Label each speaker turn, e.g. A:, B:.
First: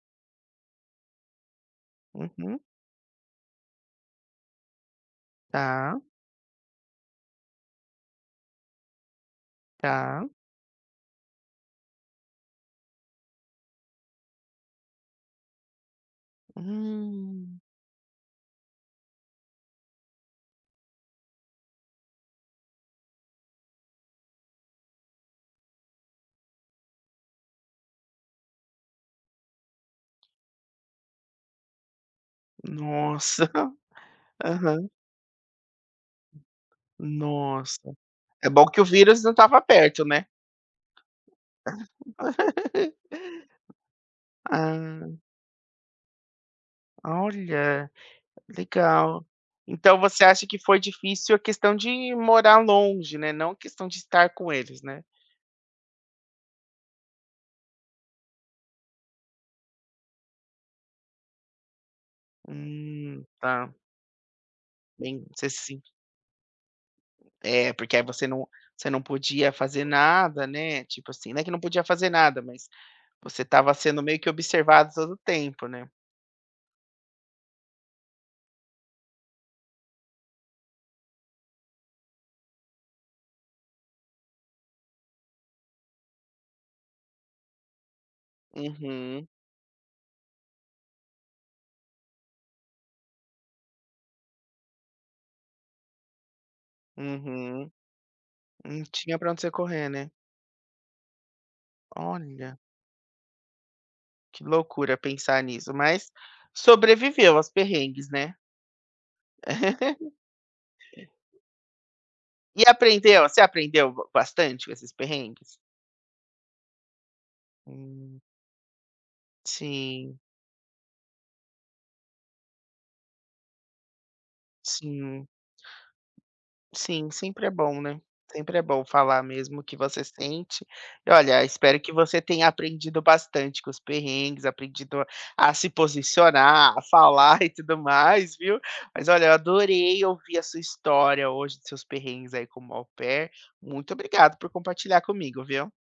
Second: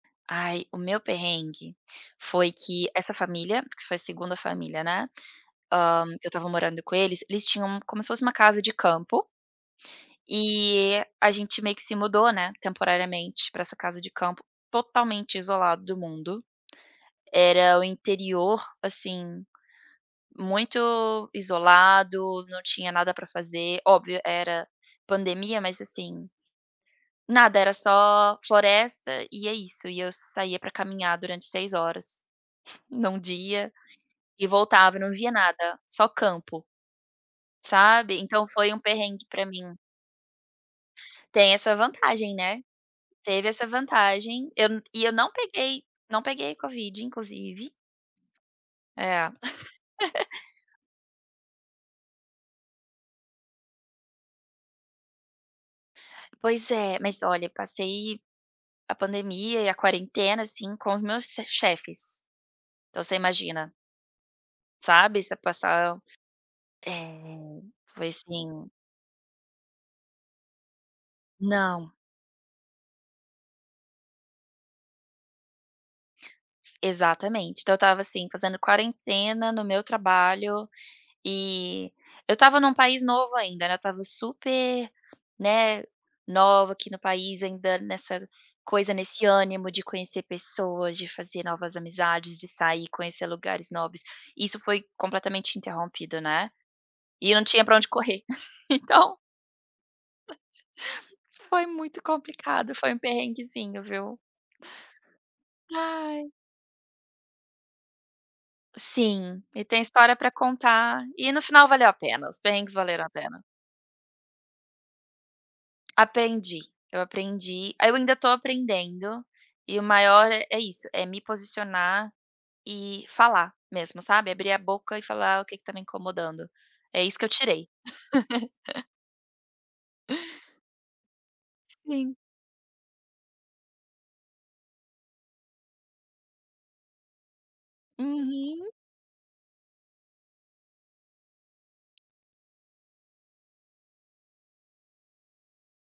A: Ai o meu perrengue, foi
B: Uhum.
A: que essa família, que foi a 2ª família, né,
B: Está.
A: hã que eu estava morando com eles, eles tinham como se fosse uma casa de campo,
B: Está.
A: e a gente meio que se mudou, né, temporariamente para essa casa de campo totalmente isolado do mundo.
B: Hum.
A: Era o interior assim, muito isolado, não tinha nada para fazer, óbvio era pandemia mas assim, nada era só floresta e é isso e eu saía para caminhar durante 6 horas, em 1
B: Nossa.
A: dia, e
B: Aham.
A: voltava e não via nada, só campo.
B: Nossa.
A: Sabe, então
B: É bom
A: foi um
B: que o vírus
A: perrengue
B: não
A: para
B: estava
A: mim.
B: perto, né.
A: Tem essa vantagem, né, teve essa vantagem, eu e
B: Ah.
A: eu não peguei, não peguei covid inclusive.
B: Olha, legal.
A: É.
B: Então você acha que foi difícil a questão de morar longe, né, não a questão de estar com eles, né?
A: Pois é, mas olha passei, a pandemia e a quarentena assim com os meus se chefes. Então você
B: Hum, está.
A: imagina sabe
B: Bem,
A: você
B: você assim.
A: passar, eh,
B: É porque aí
A: foi
B: você não
A: assim
B: você não podia fazer nada, né, tipo assim, não é que não podia
A: Não.
B: fazer nada, mas você estava sendo meio que observado todo o tempo, né.
A: Exatamente então eu estava, assim, fazendo quarentena no meu trabalho, e eu estava em um país novo ainda não estava super, né, nova aqui no país ainda nessa coisa, nesse
B: Uhum.
A: ânimo de conhecer pessoas, de fazer novas amizades, de sair, conhecer lugares novos, isso foi completamente interrompido, né, e eu não tinha
B: Uhum.
A: para onde correr,
B: Não
A: então
B: tinha para onde você correr, né.
A: Foi muito
B: Olha.
A: complicado, foi um perrenguezinho, viu?
B: Que loucura pensar nisso mas,
A: Ai.
B: sobreviveu aos perrengues, né.
A: Sim, tem história para contar, e no final valeu a pena, os
B: E
A: perrengues valeram a
B: aprendeu você
A: pena.
B: aprendeu bastante com esses perrengues?
A: Aprendi, eu aprendi, aí eu ainda
B: Hum.
A: estou aprendendo, e o
B: Sim.
A: maior é isso, é me posicionar e falar mesmo sabe, abrir a boca e
B: Sim.
A: falar o que que está me incomodando, é
B: Sim,
A: isso que eu
B: sempre é
A: tirei.
B: bom, né, sempre é bom falar mesmo o que você sente. E olha, espero que
A: Sim.
B: você tenha aprendido bastante com os perrengues, aprendido a se posicionar, a falar e tudo mais, viu?
A: Uhum.
B: Mas olha eu adorei ouvir a sua história hoje, seus perrengues aí como au pair muito obrigado por compartilhar comigo viu?